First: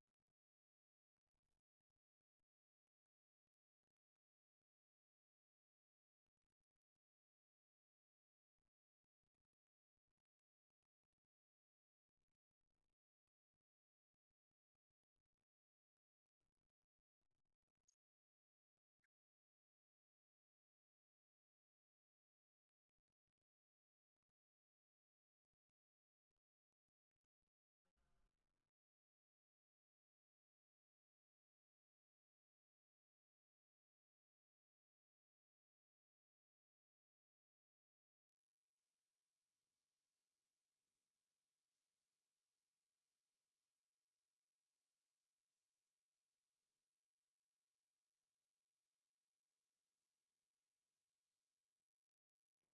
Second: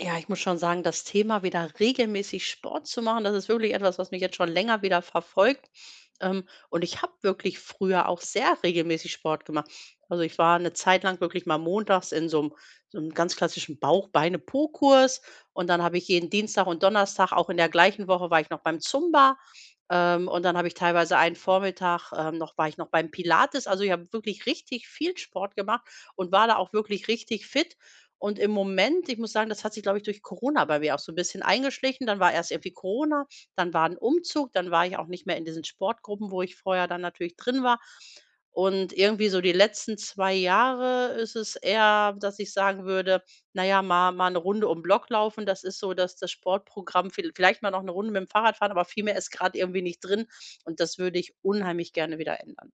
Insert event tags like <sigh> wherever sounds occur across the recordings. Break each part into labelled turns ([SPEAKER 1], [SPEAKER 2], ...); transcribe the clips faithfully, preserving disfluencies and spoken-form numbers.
[SPEAKER 1] Ja, ich muss schon sagen, das Thema wieder regelmäßig Sport zu machen, das ist wirklich etwas, was mich jetzt schon länger wieder verfolgt. Ähm, und ich habe wirklich früher auch sehr regelmäßig Sport gemacht. Also ich war eine Zeit lang wirklich mal montags in so einem, so 'nem ganz klassischen Bauch-Beine-Po-Kurs, und dann habe ich jeden Dienstag und Donnerstag, auch in der gleichen Woche war ich noch beim Zumba, ähm, und dann habe ich teilweise einen Vormittag, ähm, noch war ich noch beim Pilates. Also ich habe wirklich richtig viel Sport gemacht und war da auch wirklich richtig fit. Und im Moment, ich muss sagen, das hat sich, glaube ich, durch Corona bei mir auch so ein bisschen eingeschlichen. Dann war erst irgendwie Corona, dann war ein Umzug, dann war ich auch nicht mehr in diesen Sportgruppen, wo ich vorher dann natürlich drin war. Und irgendwie so die letzten zwei Jahre ist es eher, dass ich sagen würde: „Na ja, mal mal eine Runde um 'n Block laufen", das ist so, dass das Sportprogramm. Viel vielleicht mal noch eine Runde mit dem Fahrrad fahren, aber viel mehr ist gerade irgendwie nicht drin, und das würde ich unheimlich gerne wieder ändern.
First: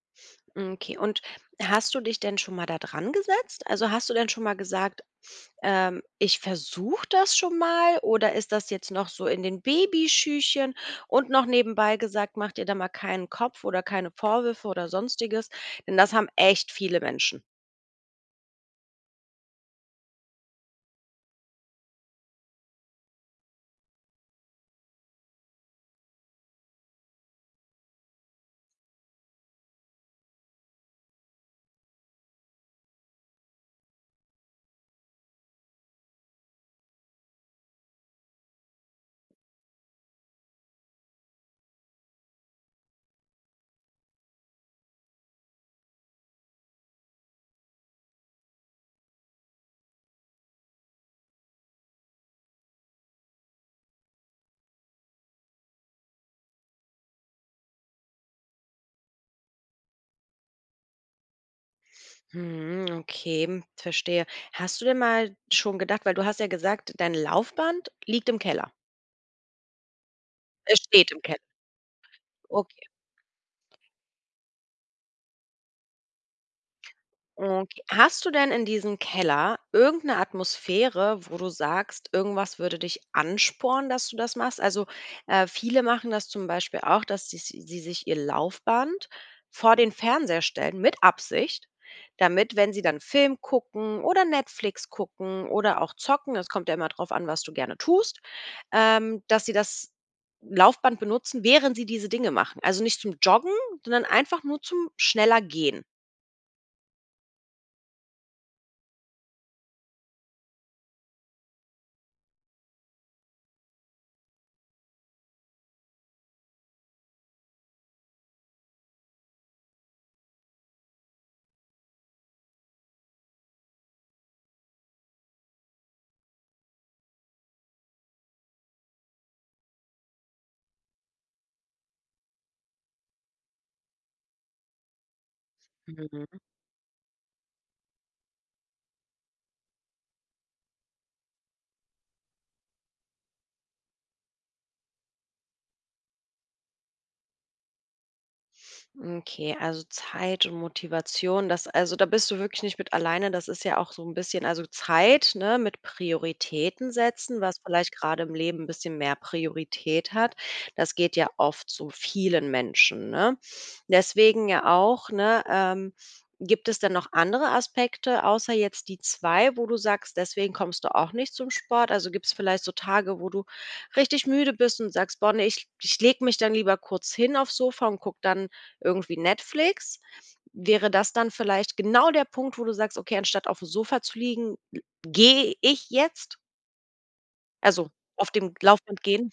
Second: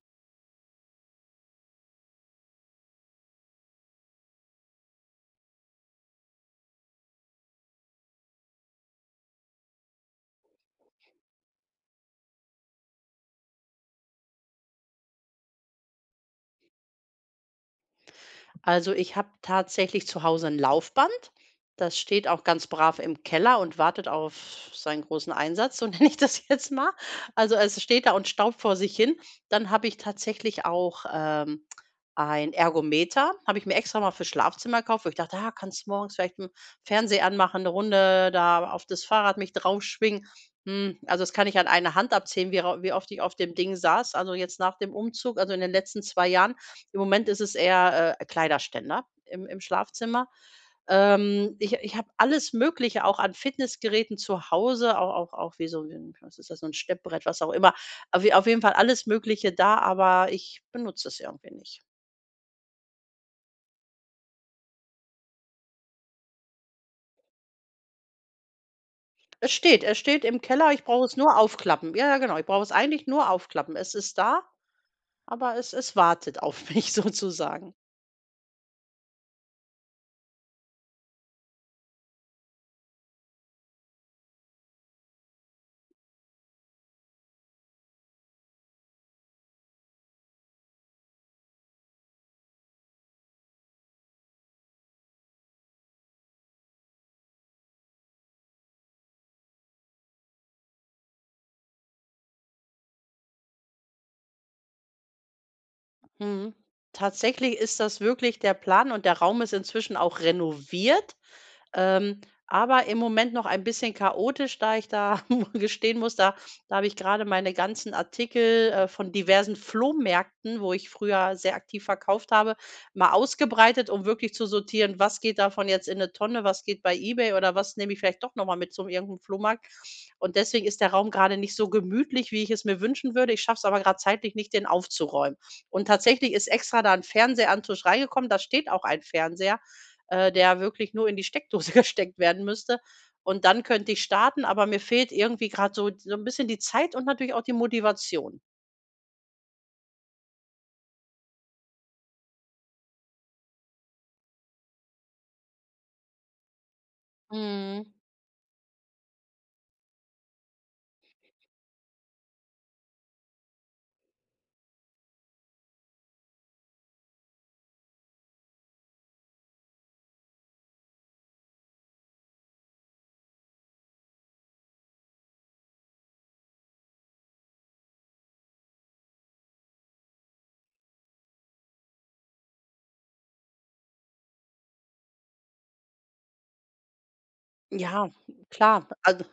[SPEAKER 2] Okay, und hast du dich denn schon mal da dran gesetzt? Also hast du denn schon mal gesagt, ähm, ich versuche das schon mal? Oder ist das jetzt noch so in den Babyschüchen? Und noch nebenbei gesagt, mach dir da mal keinen Kopf oder keine Vorwürfe oder sonstiges, denn das haben echt viele Menschen.
[SPEAKER 1] Also ich habe tatsächlich zu Hause ein Laufband. Das steht auch ganz brav im Keller und wartet auf seinen großen Einsatz, so <laughs> nenne ich das jetzt mal. Also, es steht da und staubt vor sich hin. Dann habe ich tatsächlich auch, ähm, ein Ergometer, habe ich mir extra mal fürs Schlafzimmer gekauft, wo ich dachte: „Ah, kannst morgens vielleicht 'n Fernseher anmachen, eine Runde da auf das Fahrrad mich draufschwingen." Hm, also, das kann ich an einer Hand abzählen, wie rau wie oft ich auf dem Ding saß, also, jetzt nach dem Umzug, also, in den letzten zwei Jahren. Im Moment ist es eher, äh, Kleiderständer im im Schlafzimmer. Ähm, ich ich habe alles Mögliche auch an Fitnessgeräten zu Hause, auch auch auch wie so, wie ein, was ist das, so 'n Steppbrett, was auch immer. Auf je auf jeden Fall alles Mögliche da, aber ich benutze es irgendwie nicht.
[SPEAKER 2] Hm, okay, hm, verstehe. Hast du denn mal schon gedacht, weil du hast ja gesagt, dein Laufband liegt im Keller.
[SPEAKER 1] Es steht es steht im Keller,
[SPEAKER 2] Es
[SPEAKER 1] ich brauche
[SPEAKER 2] steht
[SPEAKER 1] es
[SPEAKER 2] im
[SPEAKER 1] nur
[SPEAKER 2] Keller.
[SPEAKER 1] aufklappen. Ja, ja, genau, ich brauche es
[SPEAKER 2] Okay.
[SPEAKER 1] eigentlich nur aufklappen. Es ist da, aber es es wartet auf <laughs> mich sozusagen.
[SPEAKER 2] Okay. Hast du denn in diesem Keller irgendeine Atmosphäre, wo du sagst, irgendwas würde dich anspornen, dass du das machst? Also, äh, viele machen das zum Beispiel auch, dass sie si sie sich ihr Laufband vor den Fernseher stellen mit Absicht, damit, wenn sie dann Film gucken oder Netflix gucken oder auch zocken, es kommt ja immer drauf an, was du gerne tust, ähm, dass sie das Laufband benutzen, während sie diese Dinge machen. Also, nicht zum Joggen, sondern einfach nur zum schneller Gehen.
[SPEAKER 1] Mhm. Tatsächlich ist das wirklich der Plan, und der Raum ist inzwischen auch renoviert. Ähm, aber im Moment noch ein bisschen chaotisch, da ich da <laughs> gestehen muss, da da habe ich gerade meine ganzen Artikel, äh, von diversen Flohmärkten, wo ich früher sehr aktiv verkauft habe, mal ausgebreitet, um wirklich zu sortieren: Was geht davon jetzt in 'ne Tonne, was geht bei eBay oder was nehme ich vielleicht doch noch mal mit zum irgendeinem Flohmarkt? Und deswegen ist der Raum gerade nicht so gemütlich, wie ich es mir wünschen würde. Ich schaffe es aber gerade zeitlich nicht, den aufzuräumen. Und tatsächlich ist extra da ein Fernseher an 'n Tisch reingekommen. Da steht auch ein Fernseher, äh, der wirklich nur in die Steckdose <laughs> gesteckt werden müsste. Und dann könnte ich starten, aber mir fehlt irgendwie gerade so so ein bisschen die Zeit und natürlich auch die Motivation.
[SPEAKER 2] Okay, also Zeit und Motivation, das, also da bist du wirklich nicht mit alleine, das ist ja auch so ein bisschen, also Zeit, ne, mit Prioritäten setzen, was
[SPEAKER 1] Mhm.
[SPEAKER 2] vielleicht gerade im Leben ein bisschen mehr Priorität hat. Das geht ja oft so vielen Menschen, ne? Deswegen ja auch, ne, ähm, gibt es denn noch andere Aspekte außer jetzt die zwei, wo du sagst, deswegen kommst du auch nicht zum Sport? Also, gibt es vielleicht so Tage, wo du richtig müde bist und sagst: „Boah, ne, ich ich lege mich dann lieber kurz hin aufs Sofa und guck dann irgendwie Netflix?“ Wäre das dann vielleicht genau der Punkt, wo du sagst: „Okay, anstatt auf dem Sofa zu liegen, gehe ich jetzt?“ Also,
[SPEAKER 1] Ja,
[SPEAKER 2] auf dem
[SPEAKER 1] klar.
[SPEAKER 2] Laufband
[SPEAKER 1] Also
[SPEAKER 2] gehen?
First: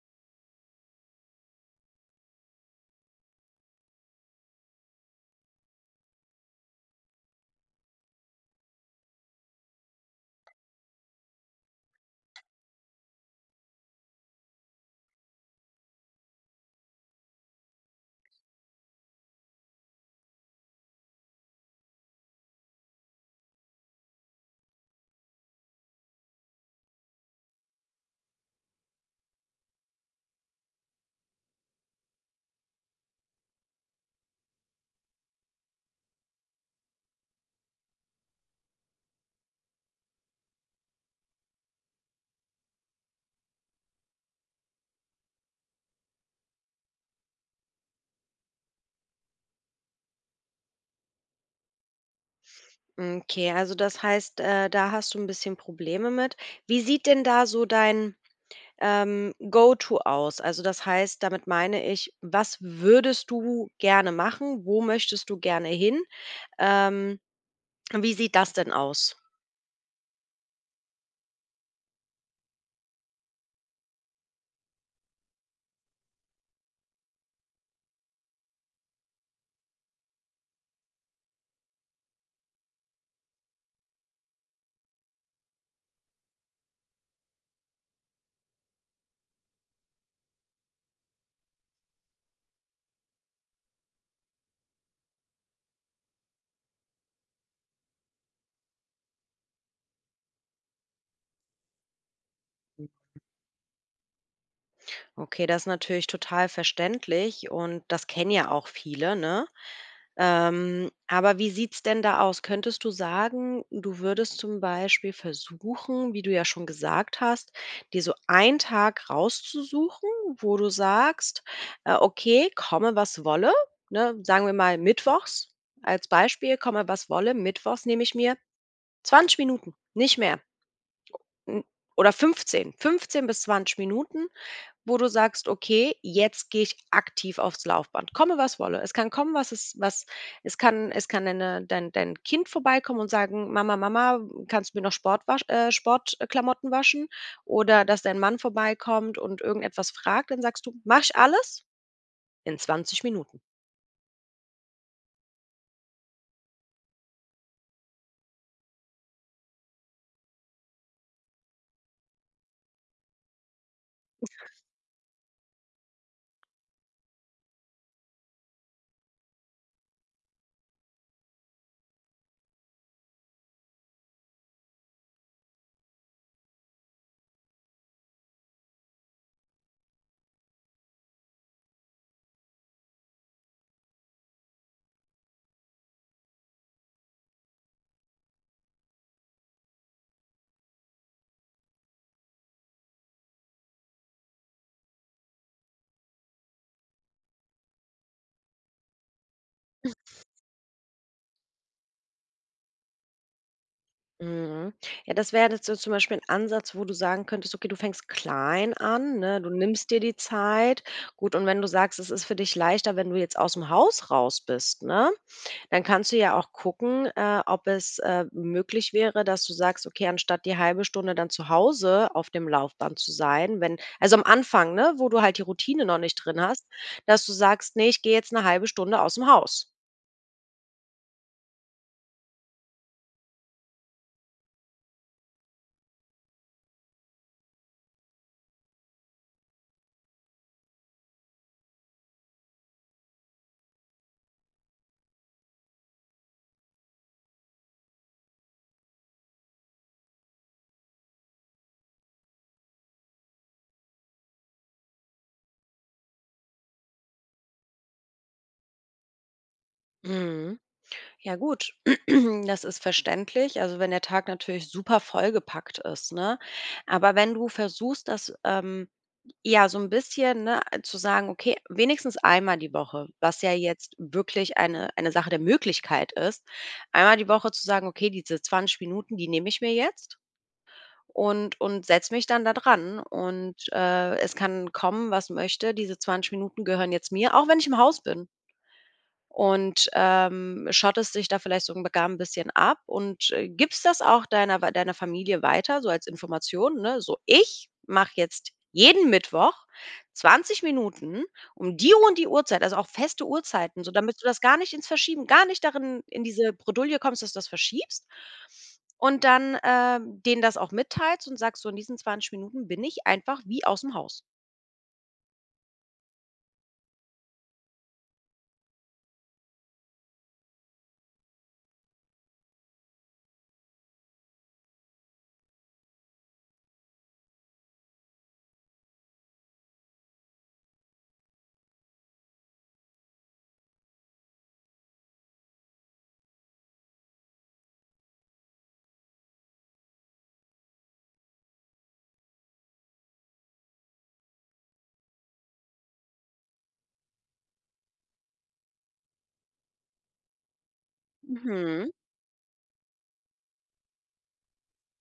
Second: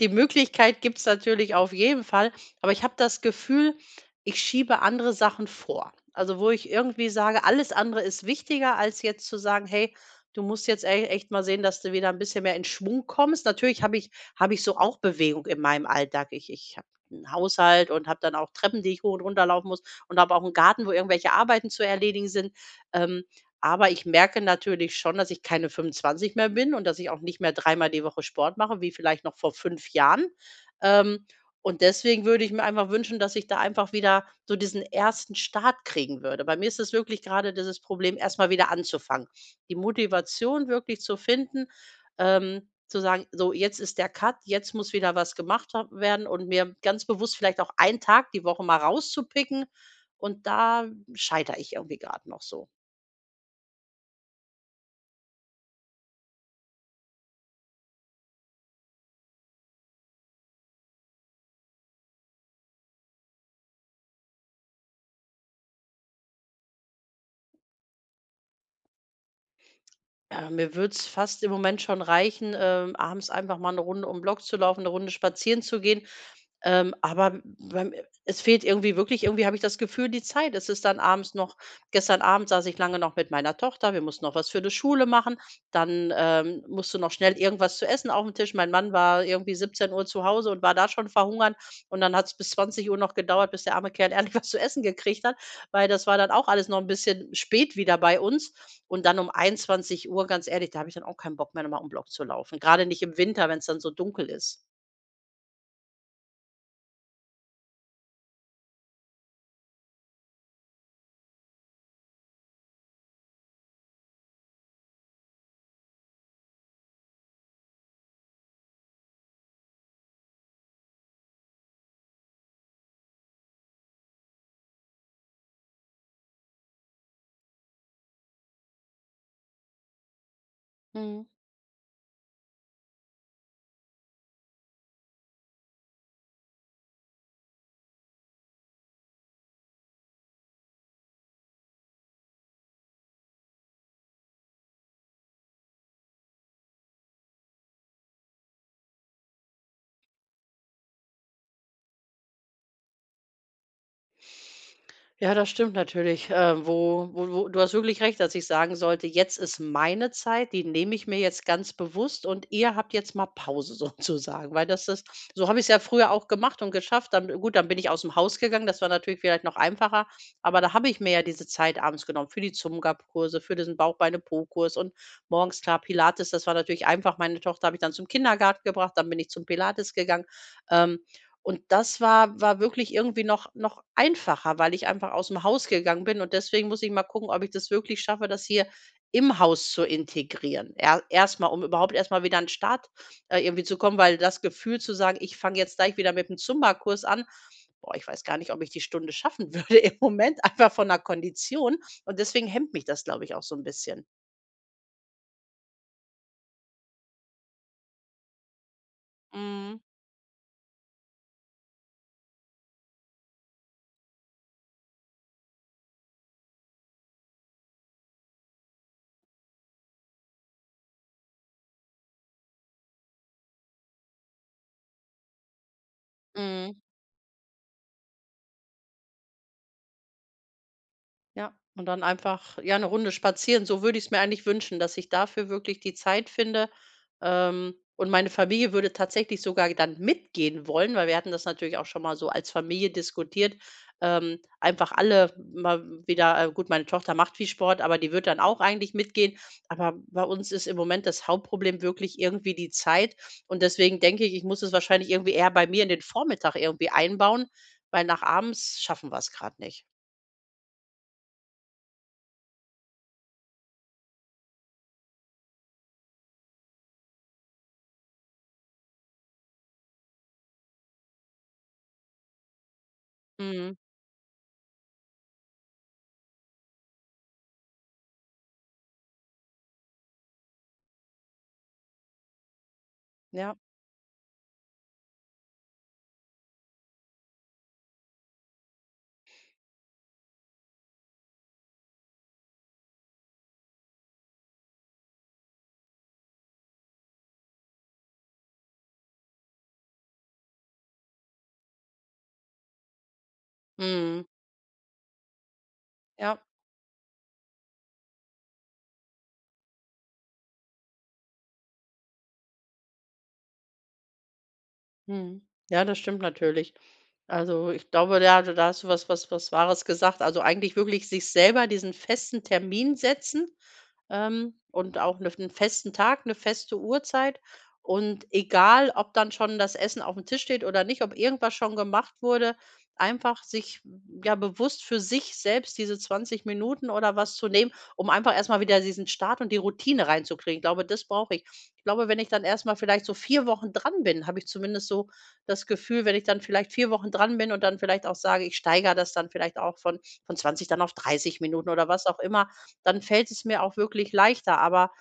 [SPEAKER 1] Die Möglichkeit gibt's natürlich auf jeden Fall, aber ich habe das Gefühl, ich schiebe andere Sachen vor. Also, wo ich irgendwie sage, alles andere ist wichtiger, als jetzt zu sagen: „Hey, du musst jetzt e echt mal sehen, dass du wieder ein bisschen mehr in Schwung kommst." Natürlich habe ich habe ich so auch Bewegung in meinem Alltag. Ich ich habe einen Haushalt und habe dann auch Treppen, die ich hoch und runter laufen muss, und habe auch einen Garten, wo irgendwelche Arbeiten zu erledigen sind. Ähm, aber ich merke natürlich schon, dass ich keine fünfundzwanzig mehr bin und dass ich auch nicht mehr dreimal die Woche Sport mache, wie vielleicht noch vor fünf Jahren. Ähm, und deswegen würde ich mir einfach wünschen, dass ich da einfach wieder so diesen ersten Start kriegen würde. Bei mir ist es wirklich gerade dieses Problem, erst mal wieder anzufangen. Die Motivation wirklich zu finden, ähm, zu sagen: „So, jetzt ist der Cut, jetzt muss wieder was gemacht ha werden", und mir ganz bewusst vielleicht auch einen Tag die Woche mal rauszupicken, und da scheitere ich irgendwie gerade noch so.
[SPEAKER 2] Okay, also das heißt, äh, da hast du ein bisschen Probleme mit. Wie sieht denn da so dein Ähm, Go-to aus? Also, das heißt, damit meine ich, was würdest du gerne machen? Wo möchtest du gerne hin? Ähm, wie sieht das denn aus?
[SPEAKER 1] Ja, mir würde es fast im Moment schon reichen, ähm, abends einfach mal eine Runde um 'n Block zu laufen, eine Runde spazieren zu gehen. Ähm, aber beim es fehlt irgendwie wirklich, irgendwie habe ich das Gefühl, die Zeit. Es ist dann abends noch Gestern Abend saß ich lange noch mit meiner Tochter, wir mussten noch was für die Schule machen, dann, ähm, musste noch schnell irgendwas zu essen auf aufm Tisch. Mein Mann war irgendwie siebzehn Uhr zu Hause und war da schon verhungern, und dann hat es bis zwanzig Uhr noch gedauert, bis der arme Kerl <laughs> endlich was zu essen gekriegt hat, weil das war dann auch alles noch ein bisschen spät wieder bei uns. Und dann um einundzwanzig Uhr, ganz ehrlich, da habe ich dann auch keinen Bock mehr, nochmal um 'n Block zu laufen. Gerade nicht im Winter, wenn es dann so dunkel ist.
[SPEAKER 2] Okay, das ist natürlich total verständlich und das kennen ja auch viele, ne? Ähm, aber wie sieht's denn da aus? Könntest du sagen, du würdest zum Beispiel versuchen, wie du ja schon gesagt hast, dir so einen Tag rauszusuchen, wo du sagst, äh, okay, komme was wolle, ne? Sagen wir mal mittwochs als Beispiel, komme was wolle, mittwochs nehme ich mir zwanzig Minuten, nicht mehr.
[SPEAKER 1] Mhm.
[SPEAKER 2] n- Oder fünfzehn, fünfzehn bis zwanzig Minuten, wo du sagst: „Okay, jetzt gehe ich aktiv aufs Laufband, komme was wolle.“ Es kann kommen, was es was es kann, es kann deine dein dein Kind vorbeikommen und sagen: „Mama, Mama, kannst du mir noch Sport wasch äh, Sport äh, waschen?“ Oder dass dein Mann vorbeikommt und irgendetwas fragt, dann sagst du: mach ich alles in zwanzig Minuten.“
[SPEAKER 1] Ja, das stimmt natürlich. Äh, wo wo wo Du hast wirklich recht, dass ich sagen sollte: „Jetzt ist meine Zeit, die nehme ich mir jetzt ganz bewusst, und ihr habt jetzt mal Pause <laughs> sozusagen." Weil das ist So habe ich es ja früher auch gemacht und geschafft. Dann gut, dann bin ich aus dem Haus gegangen, das war natürlich vielleicht noch einfacher, aber da habe ich mir ja diese Zeit abends genommen für die Zumba-Kurse, für diesen Bauch-Beine-Po-Kurs, und morgens klar Pilates, das war natürlich einfach. Meine Tochter habe ich dann zum Kindergarten gebracht, dann bin ich zum Pilates gegangen. Ähm, und das war war wirklich irgendwie noch noch einfacher, weil ich einfach aus dem Haus gegangen bin, und deswegen muss ich mal gucken, ob ich das wirklich schaffe, das hier im Haus zu integrieren. Er erst um Überhaupt erstmal wieder an 'n Start, äh, irgendwie zu kommen, weil das Gefühl zu sagen: „Ich fange jetzt gleich wieder mit dem Zumba-Kurs an", boah, ich weiß gar nicht, ob ich die Stunde schaffen <laughs> würde im Moment, einfach von der Kondition, und deswegen hemmt mich das, glaube ich, auch so ein bisschen.
[SPEAKER 2] Mhm. Ja, das wäre jetzt so zum Beispiel ein Ansatz, wo du sagen könntest: „Okay, du fängst klein an, ne? Du
[SPEAKER 1] Mhm.
[SPEAKER 2] nimmst dir die Zeit.“ Gut, und wenn du sagst, es ist für dich leichter, wenn du jetzt aus dem Haus raus bist, ne? Dann kannst du ja auch gucken, äh, ob es, äh, möglich wäre, dass du sagst: „Okay, anstatt die halbe Stunde dann zu Hause auf dem Laufband zu sein, wenn“, also am Anfang, ne, wo du halt die Routine noch nicht drin hast,
[SPEAKER 1] Mhm.
[SPEAKER 2] dass du sagst: nee, ich gehe jetzt eine halbe Stunde aus dem Haus.“
[SPEAKER 1] Ja, und dann einfach, ja, eine Runde spazieren. So würde ich es mir eigentlich wünschen, dass ich dafür wirklich die Zeit finde, ähm, und meine Familie würde tatsächlich sogar dann mitgehen wollen, weil wir hatten das natürlich auch schon mal so als Familie diskutiert. Ähm, einfach alle mal wieder, äh, gut, meine Tochter macht viel Sport, aber die wird dann auch eigentlich mitgehen. Aber bei uns ist im Moment das Hauptproblem wirklich irgendwie die Zeit. Und deswegen denke ich, ich muss es wahrscheinlich irgendwie eher bei mir in den Vormittag irgendwie einbauen, weil nach abends schaffen wir es gerade nicht.
[SPEAKER 2] Mhm. Ja gut, <clears throat> das ist verständlich, also wenn der Tag natürlich super vollgepackt ist, ne? Aber wenn du versuchst, das, ähm, ja, so ein bisschen, ne, zu sagen: „Okay, wenigstens einmal die Woche“, was ja
[SPEAKER 1] Mhm,
[SPEAKER 2] jetzt wirklich eine eine Sache der Möglichkeit ist, einmal die Woche zu sagen: „Okay, diese zwanzig Minuten, die nehme ich mir jetzt und und setze mich dann da dran
[SPEAKER 1] ja.
[SPEAKER 2] und, äh, es kann kommen, was möchte. Diese zwanzig Minuten gehören jetzt mir, auch wenn ich im Haus bin.“ Und, ähm, schottest dich da vielleicht sogar ein bisschen ab und, äh, gibst das auch deiner deiner Familie weiter, so als Information, ne? So: „Ich mache jetzt jeden Mittwoch zwanzig Minuten um die und die Uhrzeit“, also auch feste Uhrzeiten, so damit du
[SPEAKER 1] Mhm.
[SPEAKER 2] das gar nicht ins Verschieben, gar nicht darin in
[SPEAKER 1] Ja.
[SPEAKER 2] diese Bredouille kommst, dass du das verschiebst. Und dann, ähm, denen das auch mitteilst und sagst so: „In diesen zwanzig Minuten bin ich einfach wie aus dem Haus.“
[SPEAKER 1] Mhm. Ja, das stimmt natürlich. Also, ich glaube, ja, da da hast du was was was Wahres gesagt. Also, eigentlich wirklich sich selber diesen festen Termin setzen, ähm, und auch einen festen Tag, eine feste Uhrzeit. Und egal, ob dann schon das Essen auf dem Tisch steht oder nicht, ob irgendwas schon gemacht wurde, einfach sich, m, ja, bewusst für sich selbst diese zwanzig Minuten oder was zu nehmen, um einfach erstmal wieder diesen Start und die Routine reinzukriegen. Ich glaube, das brauche ich. Ich glaube, wenn ich dann erstmal vielleicht so vier Wochen dran bin, habe ich zumindest so das Gefühl, wenn ich dann vielleicht vier Wochen dran bin und dann vielleicht auch sage, ich steigere das dann vielleicht auch von von zwanzig dann auf dreißig Minuten oder
[SPEAKER 2] Mhm.
[SPEAKER 1] was auch immer, dann fällt es mir auch wirklich leichter. Aber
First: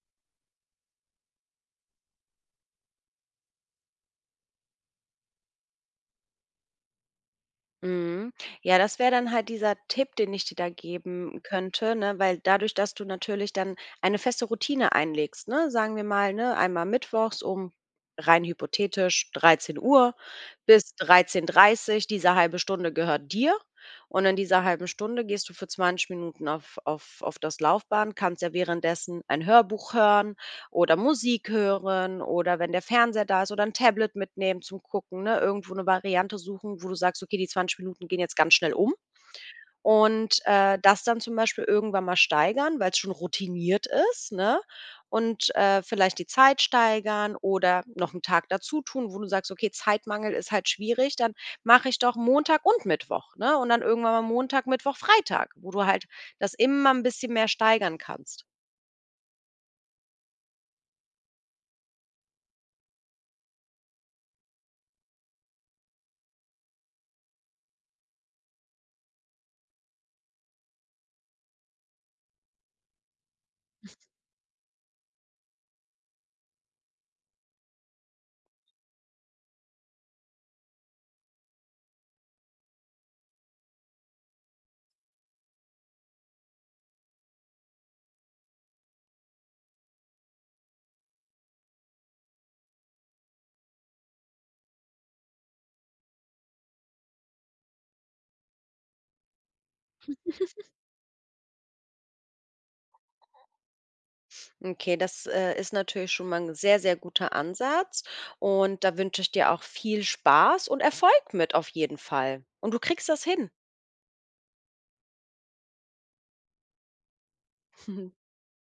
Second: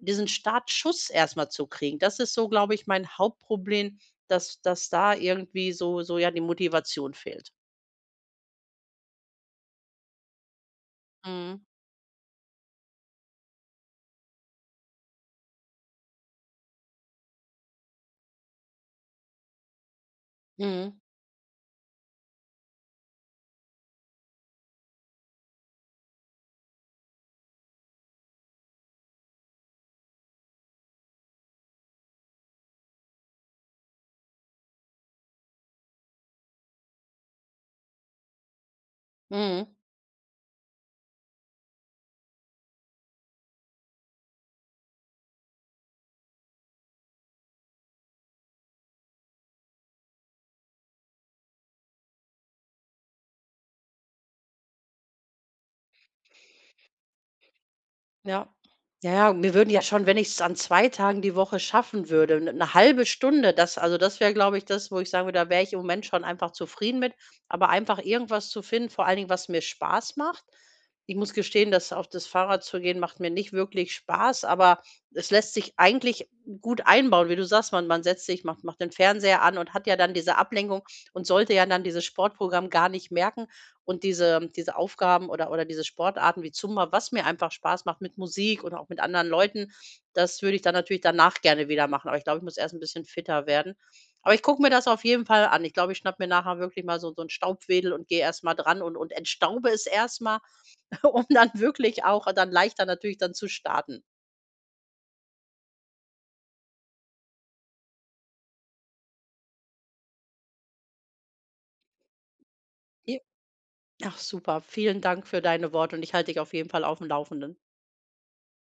[SPEAKER 1] diesen Startschuss erstmal zu kriegen, das ist so, glaube ich, mein Hauptproblem, dass dass da irgendwie so so, ja, die Motivation fehlt.
[SPEAKER 2] Mhm. Ja, das wäre dann halt dieser Tipp, den ich dir da geben
[SPEAKER 1] Mhm.
[SPEAKER 2] könnte, ne? Weil dadurch, dass du natürlich dann eine feste Routine einlegst, ne? Sagen wir mal, ne? Einmal mittwochs um rein hypothetisch dreizehn Uhr bis
[SPEAKER 1] Mhm.
[SPEAKER 2] dreizehn Uhr dreißig, diese halbe Stunde gehört dir. Und in dieser halben Stunde gehst du für zwanzig Minuten auf, auf, auf das Laufband, kannst ja währenddessen ein Hörbuch hören oder Musik hören oder wenn der Fernseher da ist oder ein Tablet mitnehmen zum Gucken, ne? Irgendwo eine Variante suchen, wo du sagst: „Okay, die zwanzig Minuten gehen jetzt ganz schnell um.“
[SPEAKER 1] Mhm.
[SPEAKER 2] Und, äh, das dann zum Beispiel irgendwann mal steigern, weil es schon routiniert ist, ne? Und, äh, vielleicht die Zeit steigern oder noch einen Tag dazutun, wo du sagst: „Okay, Zeitmangel ist halt schwierig, dann mache ich doch Montag und Mittwoch“, ne? Und dann irgendwann mal Montag, Mittwoch, Freitag, wo du halt das immer ein bisschen mehr steigern kannst.
[SPEAKER 1] Ja. Ja, ja, mir würden ja schon, wenn ich es an zwei Tagen die Woche schaffen würde, eine halbe Stunde, das, also, das wäre, glaube ich, das, wo ich sagen würde, da wäre ich im Moment schon einfach zufrieden mit. Aber einfach irgendwas zu finden, vor allen Dingen, was mir Spaß macht. Ich muss gestehen, dass auf das Fahrrad zu gehen, macht mir nicht wirklich Spaß, aber es lässt sich eigentlich gut einbauen, wie du sagst. Man man setzt sich, macht macht den Fernseher an und hat ja dann diese Ablenkung und sollte ja dann dieses Sportprogramm gar nicht merken. Und diese diese Aufgaben oder oder diese Sportarten wie Zumba, was mir einfach Spaß macht mit Musik und auch mit anderen Leuten, das würde ich dann natürlich danach gerne wieder machen. Aber ich glaube, ich muss erst ein bisschen fitter werden. Aber ich gucke mir das auf jeden Fall an. Ich glaube, ich schnappe mir nachher wirklich mal so so 'n Staubwedel und gehe erst mal dran und und entstaube es erst mal, <laughs> um dann wirklich auch dann leichter natürlich dann zu starten.
[SPEAKER 2] Okay, das, äh, ist natürlich schon mal ein sehr, sehr guter Ansatz und da wünsche ich dir auch viel Spaß und Erfolg mit auf jeden Fall. Und du kriegst das
[SPEAKER 1] J
[SPEAKER 2] hin.
[SPEAKER 1] Ach super, vielen Dank für deine Worte, und ich halte dich auf jeden Fall auf dem Laufenden.
[SPEAKER 2] <laughs>